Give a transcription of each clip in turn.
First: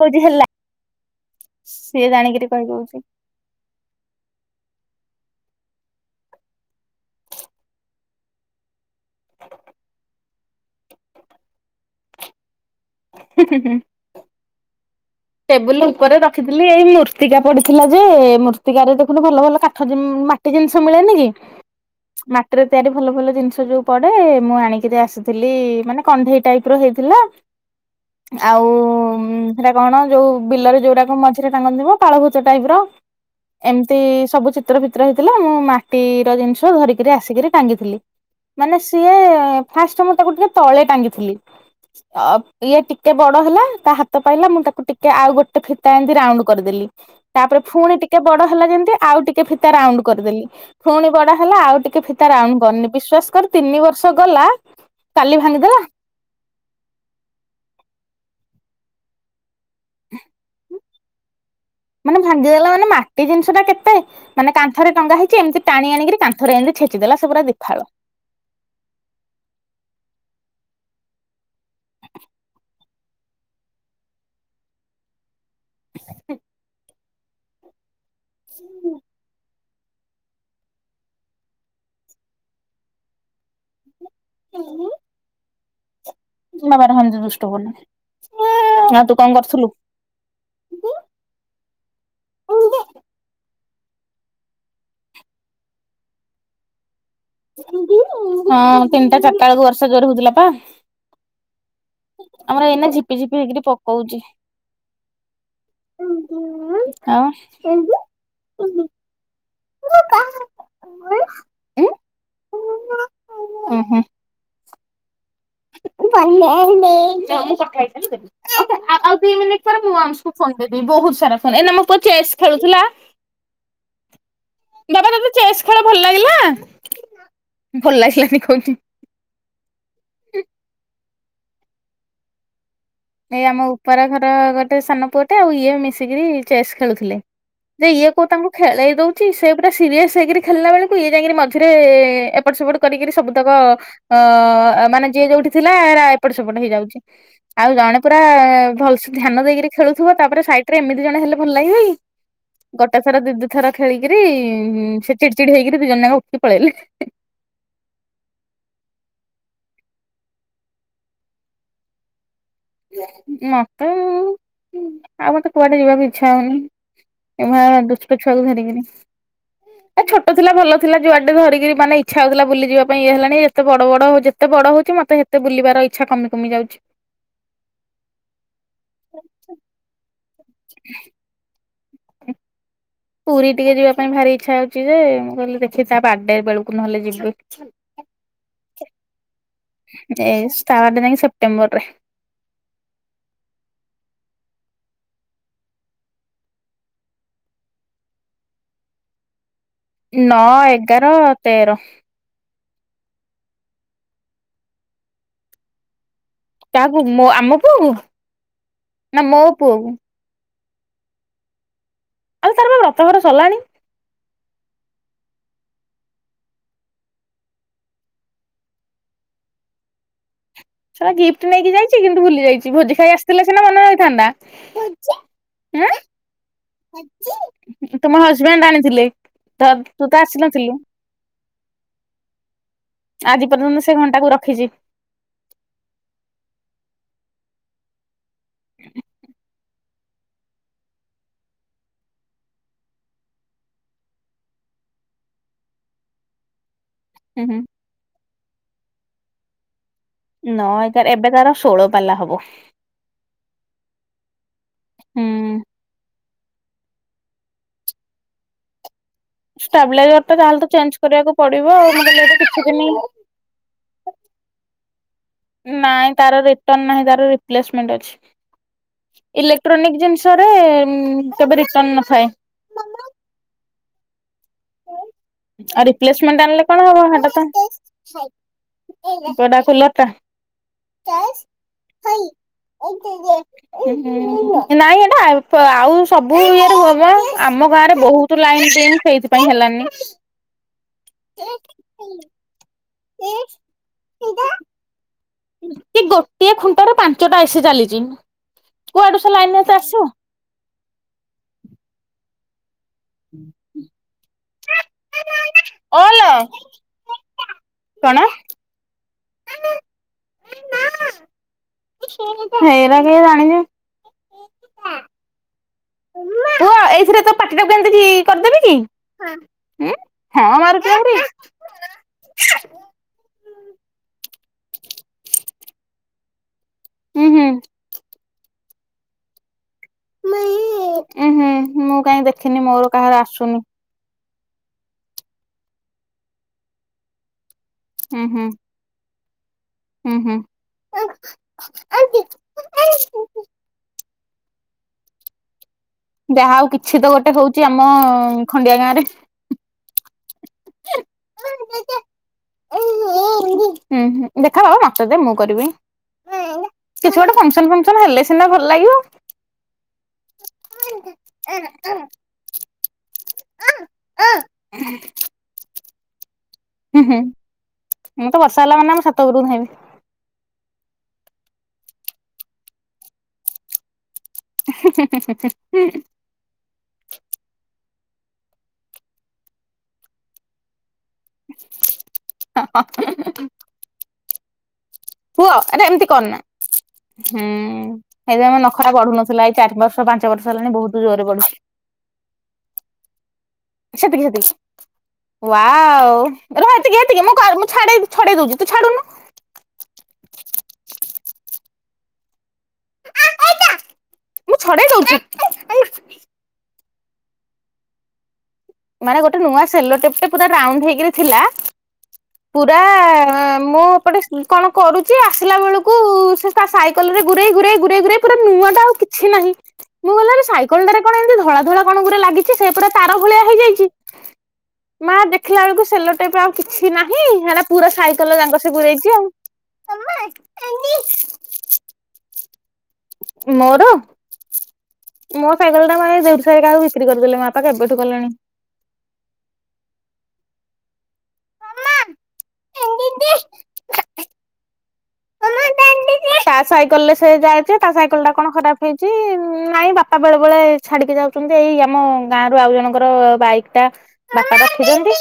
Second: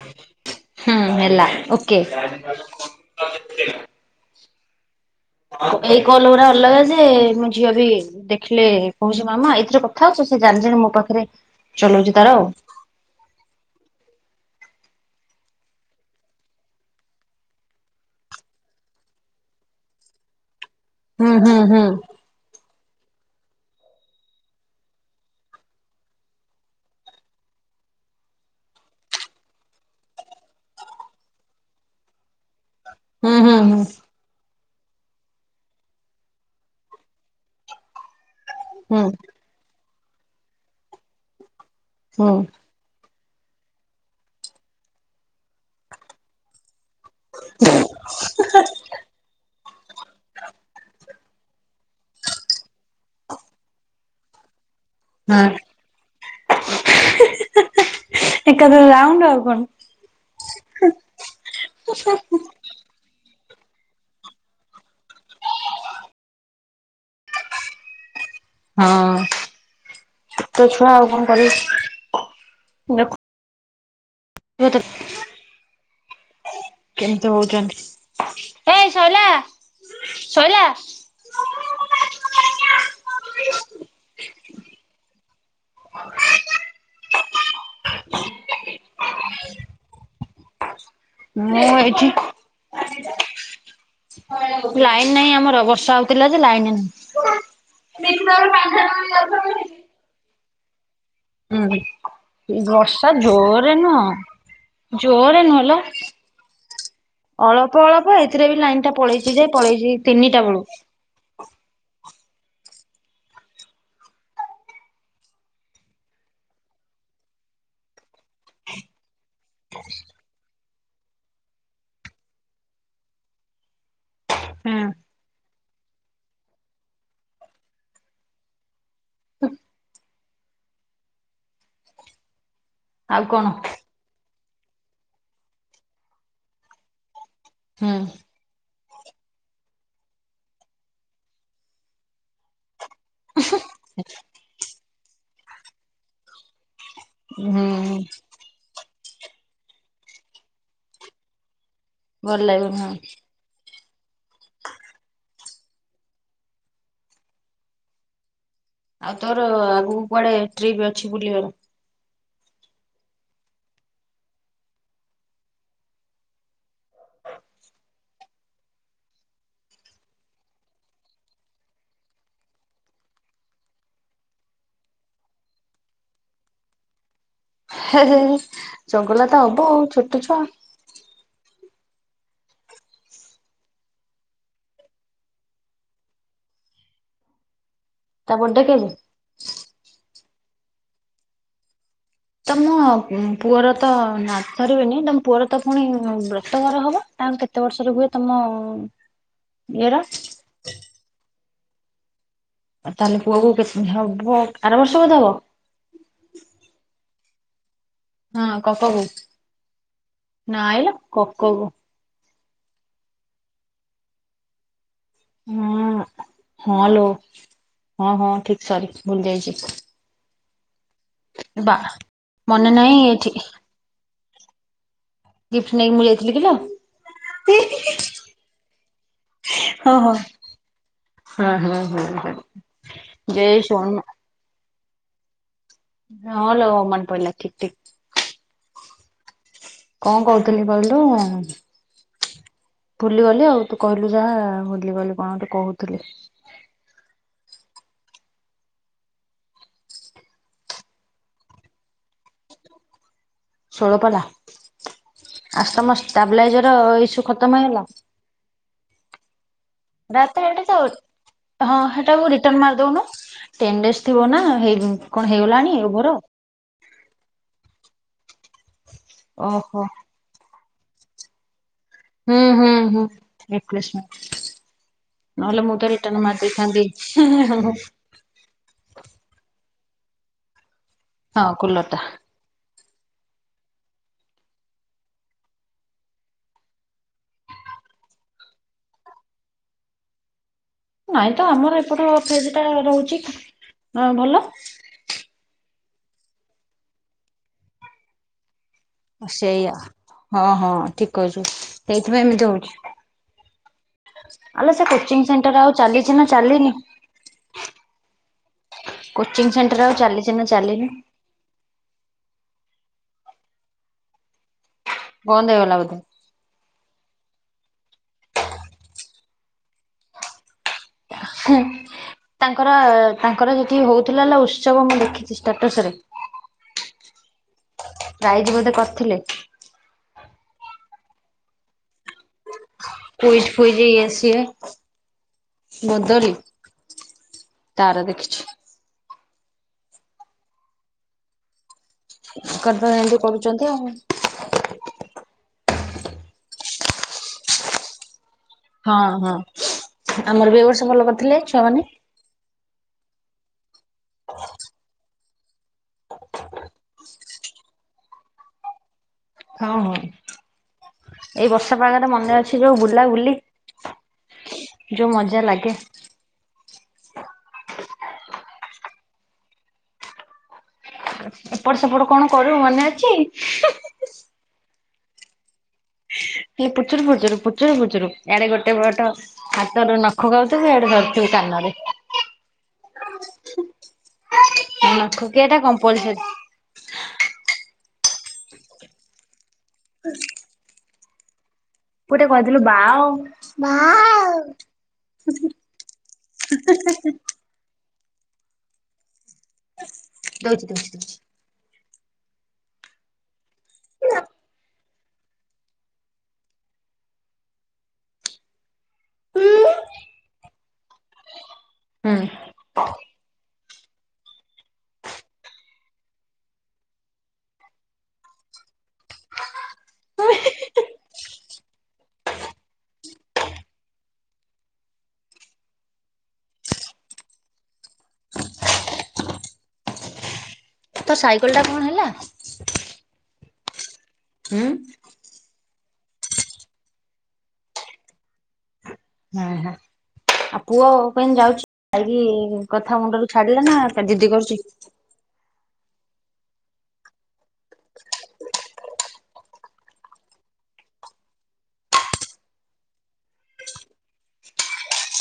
କଉଚି ହେଲା ହୁଁ ହେଲା ଓକେ ସିଏ ଜାଣିକିରି କହି ଦଉଚି। ଏଇ କଲ ଗୁରା ଅଲଗା ଯେ ମୋ ଝିଅ ବି ଦେଖିଲେ କହୁଚି ମାମା ଏଇଥିରେ କଥା ହଉଚ ସେ ଜାଣି ଜାଣି ମୋ ପାଖରେ ଚଲଉଚି ତାର ଆଉ। [unintelligible] ଟେବୁଲ ଉପରେ ରଖିଥିଲି ଏଇ ମୃତ୍ତିକା ପଡିଥିଲା ଯେ ମୃର୍ତ୍ତିକାରେ ଦେଖୁନୁ ଭଲ ଭଲ କାଠ ମାଟି ଜିନିଷ। ମିଳେନି କି ହୁଁ ହୁଁ ହୁଁ ମାଟିରେ ସିଆଡେ ଭଲ ଭଲ ଜିନିଷ ଯୋଉ ପଡେ ମୁଁ ଆଣିକିରି ଆସିଥିଲି ମାନେ କଣ୍ଢେଇ ର ହେଇଥିଲା ଆଉ ସେଟ କଣ ଯୋଉ ବିଲରେ ଯୋଉଡା ମଝିରେ ଟାଙ୍ଗନ୍ତିଥିବ ପାଳଭୂତ ଟାଇପ ର। ହୁଁ ହୁଁ ହୁଁ ଏମିତି ସବୁ ସି ଚିତ୍ର ଫିତ୍ର ହେଇଥିଲା ମୁଁ ମାଟିର ଜିନିଷ ଧରିକିରି ଆସିକିରି ଟାଙ୍ଗିଥିଲି। ମାନେ ହୁଁ ସିଏ ଫାଷ୍ଟ ମୁଁ ତାକୁ ଟିକେ ତଳେ ଟାଙ୍ଗିଥିଲି ଆ ହୁଁ ଇଏ ଟିକେ କେତେ ବଡ ହେଲା ତା ହାତ ପାଇଲା ମୁଁ ତା ତାକୁ ଟିକେ ଆଉ ଗୋଟେ ଫିତା ଏମିତି ରାଉଣ୍ଡ କରିଦେଲି। ତାପରେ ଫୁଣି ଟିକେ ବଡ ହେଲା ଯେମତି ଆଉ ଟିକେ ଫିତା ରାଉଣ୍ଡ କରିଦେଲି ଫୁଣି ବଡ ହେଲା ଆଉ ଟିକେ ଫିତା ରାଉଣ୍ଡ କରନି ବିଶ୍ଵାସ କର ତିନି ବର୍ଷ ଗଲା କାଲି ହଁ। ଭାଙ୍ଗିଦେଲା। ଏକାଥରେ ରାଉଣ୍ଡ ଆଉ କଣ? ମାନେ ଭାଙ୍ଗିଗଲା ମାନେ ମାଟି ଜିନିଷ ନେ ମାଟି ଜିନିଷ ଟା କେତେ, କାନ୍ଥ ଟା କେତେ ମାନେ କାନ୍ଥରେ ଟଙ୍ଗା ହେଇଛି ଏମିତି ଟାଣି ଆଣିକରି କାନ୍ଥରେ ଏମିତି ଛେଚିଦେଲା ସେ ପୁରା ଦିଫାଳ। ହଁ ଛୋଟ ଛୁଆ ଆଉ କଣ କରିବ? [unintelligible] [unintelligible] [unintelligible] କେମିତି ହଉଚନ୍ତି? ଏଇ ସଇଲା? ସଇଲା? [unintelligible] [unintelligible] ଅଉ ତୁ କଣ କରୁଥୁଲୁ? [unintelligible] ମୁଁ ଏଇଠି ଲାଇନ ନାହିଁ ଆମର ବର୍ଷା ହଉଥିଲା ଯେ ଲାଇନ ନାହିଁ। ହଁ ତିନିଟା ଚାରିଟା ବେଳକୁ ବର୍ଷା ଜୋରେ ହଉଥିଲା ପା। ଉଁ ହୁଁ। ଏ ଆମର ଏଇନା ବର୍ଷା ଝିପି ଝିପି ହେଇକିରି ଜୋରେ ପକଉଛି। ନୁହଁ ଜୋରେ ନୁହ ଲୋ ଆଉ ଉଁ ହୁଁ। ଆଉ ଅଳ୍ପ ଅଳ୍ପ ଏଥିରେ ବି ଲାଇନ ଟା ପଳେଇଚି ଯେ ପଳେଇଚି ତିନିଟା ବେଳୁ। ଓ ହୋ। [unintelligible] ଦି ମିନିଟ୍ ପରେ ମୁଁ ଅଂନଶକୁ ଖୋଇ ବହୁତ ସାରା ଫୋନ୍ ଏଇନା ମୋ ପୁଅ ଚେସ୍ ଖେଳୁଥିଲା ହୁଁ। ବାବା ତମେ ଚେସ୍ ଖେଳ ଭଲ ଲାଗିଲା? ଭଲ ଲାଗିଲାନି କହୁଚି। ହୁଁ। [inaudible] ଆଉ ଏଇ କଣ ଆମ ଉପର ଘର ର ଗୋଟେ ସାନ ପୁଅଟେ ଆଉ ଇଏ ମିଶିକିରି ଚେସ୍ ଖେଳୁଥିଲେ। ଯେ ହୁଁ ଇଏ କୋଉ ତାଙ୍କୁ ଖେଳେଇ ଦଉଚି ସେ ପୁରା ସିରିୟସ ହେଇକି ଖେଳିଲା ବେଳକୁ ଇଏ ଯାଇକି ମଝିରେ ଏପଟ ସେପଟ କରିକିରି ସବୁତକ ଅ ମାନେ ଯିଏ ଯୋଉଠି ଥିଲା ଏରା ଏପଟ ସେପଟ ହେଇଯାଉଛି। ଆଉ ଜଣେ ହୁଁ। ପୁରା ଭଲସେ ଧ୍ୟାନ ଦେଇକରି ଖେଳୁଥିବା ତାପରେ ସାଇଡରେ ଏମତି ଜଣ ହେଲେ ଭଲ ଲାଗିବକି ଭଲ ଲାଗିବନି ଆଉ। ଗୋଟେ ଥର ଦିଦି ଥର ଖେଳିକିରି ସେ ଚିଡି ଚିଡି ହେଇକିରି ଦି ଜଣ ଯାକ ଉଠି ପଳେଇଲେ। ଆଉ ତୋର ଆଗକୁ କୁଆଡେ ଟ୍ରିପ୍ ଅଛି ବୁଲିବାର? ମତେ ଆଉ ମତେ କୁଆଡେ ଯିବାକୁ ଇଚ୍ଛା ହଉନି ଏଇଭଳିଆ ଦୁଷ୍ଟ ଛୁଆକୁ ଧରିକରି ଏ ଛୋଟ ଥିଲା ଭଲ ଥିଲା ଯୁଆଡେ ଧରିକିରି ମାନେ ଇଛା ହଉଥିଲା ବୁଲି ଯିବା ପାଇଁ ଇ ହେଲାଣି ଯେତେ ବଡ ବଡ ହ ଯେତେ ବଡ ହଉଛି ମତେତେ ବୁଲିବାର ଇଛା କମି କମି ଯାଉଛି। ଚଗଲା ତ ହବ ଛୋଟ ଛୁଆ। [inaudible] ପୁରୀ ଟିକେ ଯିବା ପାଇଁ ଭାରି ଇଚ୍ଛା ହଉଛି ଯେ ମୁଁ କହିଲି ଦେଖି ତା ବାର୍ଡେ ବେଳୁକୁ ନହେଲେ ଯିବି। ତା ବଡେ କେବେ? ଏ ଷ୍ଟାର୍ଟ ଯାଇଁ ସେପ୍ଟେମ୍ବର ରେ। ତମ ପୁଅର ତ ନା ଧରିବିନି ତମ ପୁଅର ତ ପୁଣି ବ୍ରତଘର ହବ ତାହାଲେ କେତେ ବର୍ଷରେ ହୁଏ ତମ ଇଏର ନଅ ଏଗାର। ତେର। ଆଉ ତାହେଲେ ପୁଅକୁ କେତେ ହବ ଆର ବର୍ଷ ବୋଧେ ହବ? କାହା ପୁଅ ଆମ ନା ମୋ ପୁଅକୁ? ନାଇଁ ଲୋ କକକୁ। ଆଲେ ତାର ଵା ବ୍ରତଘର ସରିଲାଣି। ହଁ ହଁଲୋ ହଁ ହଁ ଠିକ ସରିଚି ଭୁଲି ଯାଇଛି। ଶଳା ଗିଫ୍ଟ ନେଇକି ବା ଯାଇଛି କିନ୍ତୁ ଭୁଲି ମନେ ଯାଇଛି ନାହିଁ ଭୋଜି ଖାଇ ଏଠି ଆସିଥିଲେ ସିନା ମନେ ରହିଥାନ୍ତା। [unintelligible] ଗିଫ୍ଟ ନେଇକି ମୁଁ ଯାଇଥିଲି କିଲୋ? ତୁମ ହଜବେଣ୍ଡ ଆାଣିଥିଲି ତ ହଁ ତୁ ହଁ ତ ଆସିନଥିଲୁ ହଁ ହଁ ହଁ ହଁ ଯେ ଆଜି ପର୍ଯ୍ୟନ୍ତ ମୁ ସେ ଶୁଣୁ ଘଣ୍ଟାକୁ ରଖିଛି। ହଁ ଲୋ ମନେ ପଇଲା ଠିକ ଠିକ। [unintelligible] କଣ କହୁଥିଲି କହିଲୁ ଭୁଲିଗଲି ଆଉ ତୁ କହିଲୁ ଯାହା ଭୁଲିଗଲି କଣ କହୁଥିଲି। ହୁଁ ହୁଁ। ନ ଏ ତ ଏବେ ତାର ଷୋହଳ ପାଲା ହବ। ଷୋଳପାଲା ହୁଁ। ଆସ୍ ମସ୍ତ ଷ୍ଟେବଲାଜର ଇସୁ ଖତମ ହେଇଗଲା? ଷ୍ଟାବିଲାଇଜର ଟା ଡାଟା ତାହେଲେ ହେଟି ତ ଚେଞ୍ଜ କରିବାକୁ ପଡିବ ଅ ହଁ ଆଉ ମୁଁ ହେଟା କହିଲି କୁ ଏଇଟା କିଛି ରିଟନ ଦିନି ମାରିଦଉନୁ ତେଡେନ୍ସ ଥିବନା ହେଇ କଣ ହେଇଗଲାଣି ଓଭର ନାଇଁ ତାର ରିଟର୍ଣ ନାହିଁ ତାର ରିପ୍ଲେସମେଣ୍ଟ ଅଛି। ଓହୋ ଇଲେକ୍ଟ୍ରୋନିକ ଜିନିଷରେ ହୁଁ ହୁଁ କେବେ ରି ହୁଁ ହୁଁ ହୁଁ। [unintelligible] ନହେଲେ ମୁଁ ଆଉ ତ ରିଟର୍ଣ ମାରି ରିପ୍ଲେସମେଣ୍ଟ ଆଣିଲେ ଦେଇଥାନ୍ତି। କଣ ହବ? କାହିଁ ହଁ କୁଲରଟା ନାଇଁ ଏଟା ଆଉ ସବୁ ଇଏରେ ହବ ଆମ ଗାଁରେ ବହୁତ ଲାଇନ ଡିମ୍ ସେଇଥିପାଇଁ। ପାଇଁ ହେଲାନି। ନାଇଁ ତ ଆମର ଏପଟ ଫ୍ରିଜ ଟା ରହୁଛି ହ ଭଲ ଏ ଗୋଟିଏ ଖୁଣ୍ଟ ର ପାଞ୍ଚଟା ଏସି ଚାଲିଛି। କୁଆଡୁ ସେ ଲାଇନ ସେଇଆ ଏତେ ଆସିବ। ହଁ ହଁ ଠିକ କହିଛୁ ସେଇଥିପାଇଁ ଏମିତି ହୋଉ [inaudible] ଆଲୋ ସେ କେତ୍ [inaudible] ଆଉ ଚାଲିଛି ନା ଓଲୋ ଚାଲିନି? କଣ? କୋଚିଂ ସେଣ୍ଟର ଆଉ ଚାଲିଚି ନା ଚାଲିନି? ହେଇରା କିଏ ଜାଣିଚି? ବନ୍ଦ ହୋଇଗଲା ବଧେ? ପାଟି ଟାକୁ ଏମତି କରିଦେବି କି ହଁ ମାରୁଚୁ ଆହୁରି। ତାଙ୍କର ତାଙ୍କର ଯେଠି ହଉଥିଲା ହେଲା ଉତ୍ସବ ମୁଁ ଦେଖିଛି ଷ୍ଟାଟସ ରେ ଉଁ ହୁଁ। ପ୍ରାଇଯ ବୋଧେ କରିଥିଲେ? ଉଁ ହୁଁ ମୁଁ କାହିଁ ଦେଖିନି ମୋର କାହାର କୁଇଜ୍ ଆସୁନି ଫୁଇଜ ଇଏ ସିଏ। ବୋଦଲି ତାର ଉଁ ଦେଖିଛି। ହୁଁ ହୁଁ। ତାଙ୍କର ତ ଏମିତି କରୁଛନ୍ତି ଆଉ। ଯାହା ଆଉ କିଛି ତ ଗୋଟେ ହଉଛି ଆମ ଖଣ୍ଡିଆ ଗାଁ ହଁ ହଁ। ଆମର ବି ଏବର୍ଷ ଭଲ କରିଥିଲେ ରେ। ଛୁଆମାନେ। ହୁଁ ହୁଁ ଦେଖା ବାବା ମତେ ଦେ ମୁଁ କରିବି କିଛି ଗୋଟେ ଫକ୍ସନ ଫୁକ୍ସନ ହେଲେ ସିନା ଭଲ ଲାଗିବ। ହଁ ହଁ ଏଇ ବର୍ଷାପାଗରେ ମନେ ଅଛି ଯୋଉ ବୁଲା ବୁଲି ଯୋଉ ମଜା ଲାଗେ। ହୁଁ ହୁଁ ମୁଁ ତ ବର୍ଷା ହେଲା ମାନେ ଆମ ଛାତ ଉପରକୁ ଧାଇଁବି। ଏପଟ ସେପଟ କଣ କରୁ ମନେ ଅଛି ହିଁ। ହିଁ ହିଁ ହୁ ହୁ। ହେଲେ ପୁଚୁରୁ ପୁଚୁରୁ ପୁଚୁରୁ ପୁଚୁରୁ ଇଆଡେ ଗୋଟେ ପଟ ହାତର ନଖ ଖାଉଥିବୁ ଇଆଡେ ଧରୁ ହଁ ହଁ [unintelligible] ନଖ ଖିଆ ପୁଅ ଟା ଏଟା ଏମିତି କମ୍ପଲସରି। କର ନା ହୁଁ। ହେଲେ ମୋ ନଖଟା ବଢୁନଥିଲା ଏ ଚାରିବର୍ଷ ପାଞ୍ଚବର୍ଷ ହେଲାଣି ବୋହୁତ ଏତେ ଜୋରରେ ବଢୁଛି। ପୁଅ ଟିକେ କହିଦେଲୁ ବାଓ ସେତିକି ସେତିକି ୱାଓ ରହ ଏତିକି ଏତିକି ମୁଁ [unintelligible] ମୁଁ ଛାଡେଇ ଛଡେଇ ଦୋଉଚି ତୁ ଛାଡୁନୁ। ଦୋଉଚି ଦୋଉଚି ଦୋଉଚି। ଆଁ ଏଇଟା। ମୁଁ ଛଡେଇ ଦୋଉଚି ନା ଆରେ ଆରେ ନାଁ। ମାନେ ଗୋଟେ ନୂଆ ସେଲୋଟେପଟେ ପୁରା ରାଉଣ୍ଡ ହେଇକିରି ଥିଲା। ହୁଁ ପୁରା ଆ ମୁଁ ଏପଟେ କଣ କରୁଛି ଆସିଲା ବେଳକୁ ସେ ତା ସାଇକେଲ ରେ ଗୁରେଇ ଗୁରେଇ ଗୁରେଇ ଗୁରେଇ ପୁରା ନୂଆ ଟା ଆଉ କିଛି ନାହିଁ। ମୁଁ ଗଲାରେ ସାଇକଲ୍ଟାରେ କଣ ଏମତି ଧଳା ଧଳା କଣଗୁରା ଲାଗିଛି ସେପଟ ତାର ଭଳିଆ ହେଇଯାଇଚି ମା ଦେଖିଲା ବେଳକୁ ସେଲୋଟେପ୍ ଆଉ କିଛି ନାହିଁ ହେରା ପୁରା ସାଇକଲ ଯାଙ୍କ ସେ ଗୁରେଇଚି ଆଉ ତୋ ସାଇକଲ ଟା କଣ ହେଲା। ମୋର ହଁ। ମୋ ସାଇକେଲଟାକୁ ଆଣି ଦେଉର ସାହିରେ କାହାକୁ ବିକ୍ରି କରିଦେଲେ ମା ବାପା କେବେଠୁ କଲେଣି। ହୁଁ ହ ଆଉ ପୁଅ ପାଇଁ ଯାଉଛି। କଥା ମୁଣ୍ଡରୁ ଛାଡିଲେ ନା ଜିଦି କରୁଛି। ତା ସାଇକେଲ ରେ ସେ ଯାଏ ଯେ ତା ସାଇକେଲ ଟା କଣ ଖରାପ ହେଇଛି ନାଇଁ ବାପା ବେଳେ ବେଳେ ଛାଡିକି ଯାଉଛନ୍ତି, ଏଇ ଆମ ଗାଁ ର ଆଉ ଜଣଙ୍କର ବାଇକ୍ ଟା ବାପା ରଖିଛନ୍ତି।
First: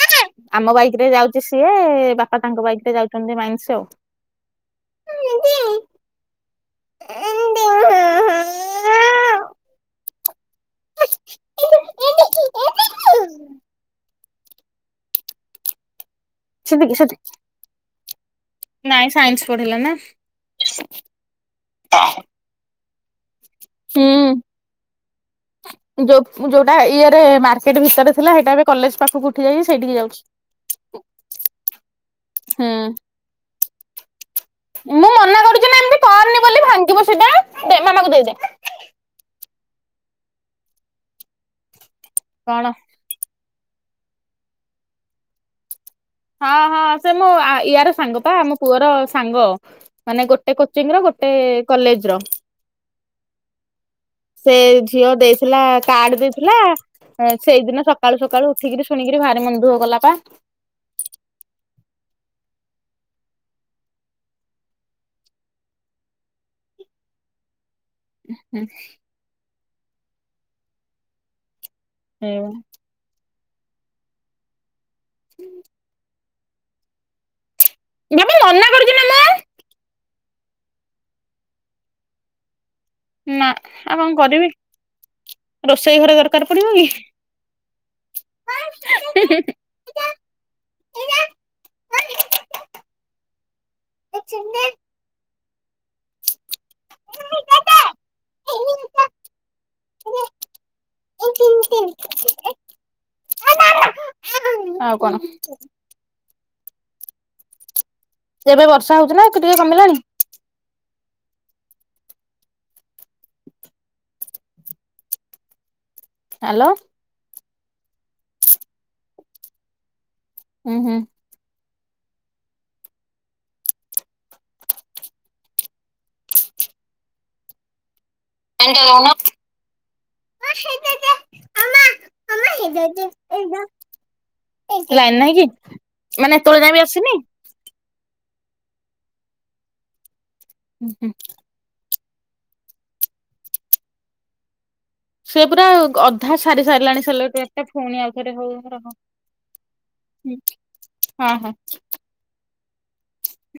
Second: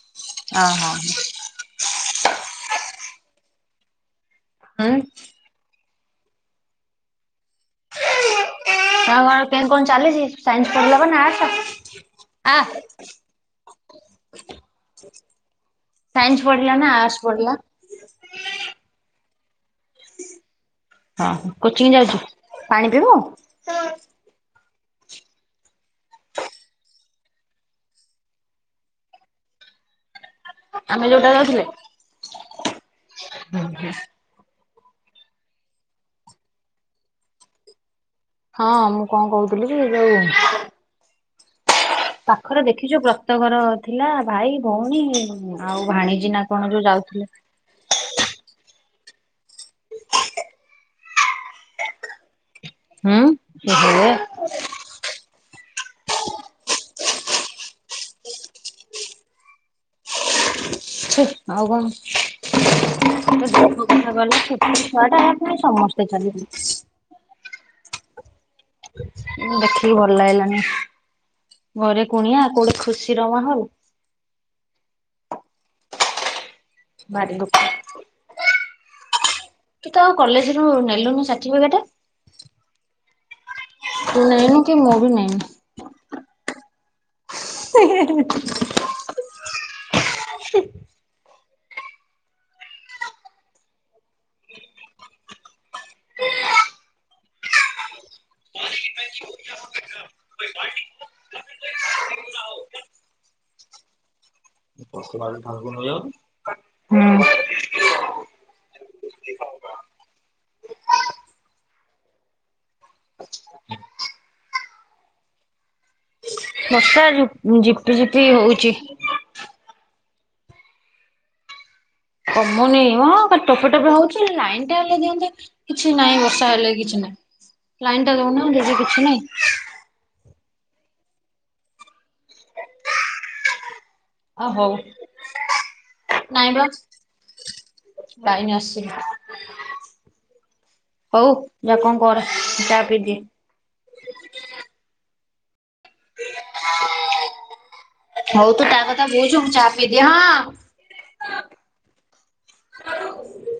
ମାମା ଆମ ବାଇକ ଓହୋ ରେ ଯାଉଛି ସିଏ ବାପା ବା ତାଙ୍କ ବାଇକ ରେ ଯାଉଛନ୍ତି ମାଇନ୍ସ ଆଉ। ହୁଁ ଆଉ [unintelligible] [unintelligible] ତା ଘ କେନ୍ତି କଣ ଚାଲିଛି? ସାଇନ୍ସ ପଢିଲା ବା ନା ଆସ? ସାଇନ୍ସ ପଢଡ଼ିଲା ନା ସେତିକି ଆର୍ଟସ୍ ସେତିକି ପଢ଼ିଲା? ନାଇଁ ସାଇନ୍ସ ପଢିଲା ନା ହଁ କୋଚିଂ ଯାଉଛୁ ପାଣି ପିଇବୁ? ହୁଁ। ଯୋଉ ଯୋଉଟା ଇଏରେ ମାର୍କେଟ ଭିତରେ ଥିଲା ସେଇଟା ଏବେ କଲେଜ ପାଖକୁ ଉଠି ଯାଇକି ସେଇଠିକି ଯାଉଚି। ଆମେ ଯୋଉଟାରେ ରହୁଥିଲେ। ହୁଁ। [unintelligible] ମୁଁ ମନା କରୁଛି ନା ଏମତି କରନି ବୋଲି ଭାଙ୍ଗିବ ସେଟା ଦେ ମାମାକୁ ଦେ। ହଁ ମୁଁ କଣ କହୁଥି ଲିକି ଯୋଉ। ପାଖରେ କଣ ଦେଖିଛୁ ପ୍ର ଟ ଘର ଥିଲା ଭାଇ ଭଉଣୀ ଆଉ। ଭାଣିଜୀ ନା ହଁ କଣ ଯୋଉ ହଁ ସେ ଯାଉଥିଲେ ମୋ ୟା ର ସାଙ୍ଗପା ଆମ ପୁଅର। ସାଙ୍ଗ। ମାନେ ଗୋଟେ କୋଥ। କୋଚିଙ୍ଗ ର ଗୋଟେ କଲେଜ ର। ହଁ। ସେ ଝିଅ ଦେଇଥିଲା କାର୍ଡ ଦେଇଥିଲା। ସେଇଦିନ ସକାଳୁ ସକାଳୁ ଉଠିକିରି ଶୁଣିକିରି ଭାରି ମନ ଦୁଖ କଲା ପା। ଛେ ଆଉ କଣ ସେ [unintelligible] ଛୁଆ ଟା ହେ ସମସ୍ତେ ଚାଲିଗଲେ। ହ ଦେଖ। ଖିକୀ ଭଲ ଲାଗିଲାନି। ଘରେ କୁଣିଆ କୋଉଠି ଖୁସି ରହି ହଉ। ହୁଁ ବାରି ଙ୍ଗୁ। ବାବୁ ମନା କରୁଛି ନା ମୁ। କଲେଜ ରୁ ନେଲୁନି ସାତିଫିକେଟ। ନା। ଆଉ କଣ କରିବି ବି ନେଇନି। ରୋଷେଇ ଘରେ ଦରକାର ପଡିବ କି। [unintelligible] ଆଉ କଣ [unintelligible] ହୁଁ। ଏବେ ବର୍ଷା ହଉଛି ନା ଟିକେ କମିଲାଣି। ହାଲୋ ବର୍ଷା ଆଯୁ। ମୁଁ ଜିପି ଜିପି ହଉଛି। [inaudible] ହୁଁ ହୁଁ। କମୁନି ହଁ ଟୋପ ଟପ ହଉଛି ଲାଇନ ଟା ହେଲେ ଦିଅନ୍ତେ କିଛି ନାଇଁ ବର୍ଷା ହେଲେ କିଛି ନାଇଁ ଲା ଦଉନାହାନ୍ତି ସେ କିଛି ନାଇଁ [inaudible] [inaudible] [inaudible] ଲାଇନ୍ ନାଇଁ କି ଆ ହଉ ମାନେ ଏତଲ ଯାଏ ନାଇଁ ବା ବି ଆସିନି? ଲାଇନ ଆସିନି। ହୁଁ ହୁଁ ହୋଉ ଯା କଣ। [unintelligible] ସେ ପୁରା ଅଧା ସାରି ସାରିଲାଣି ସିଲେ ପୁଣି ଆଉଥରେ ତୁ ହଉ ତା ର [inaudible] ହଁ କଥା ବୁଝୁ ମୁଁ ଚା ପିଇଦିଏ ହଁ। ହଁ। [inaudible]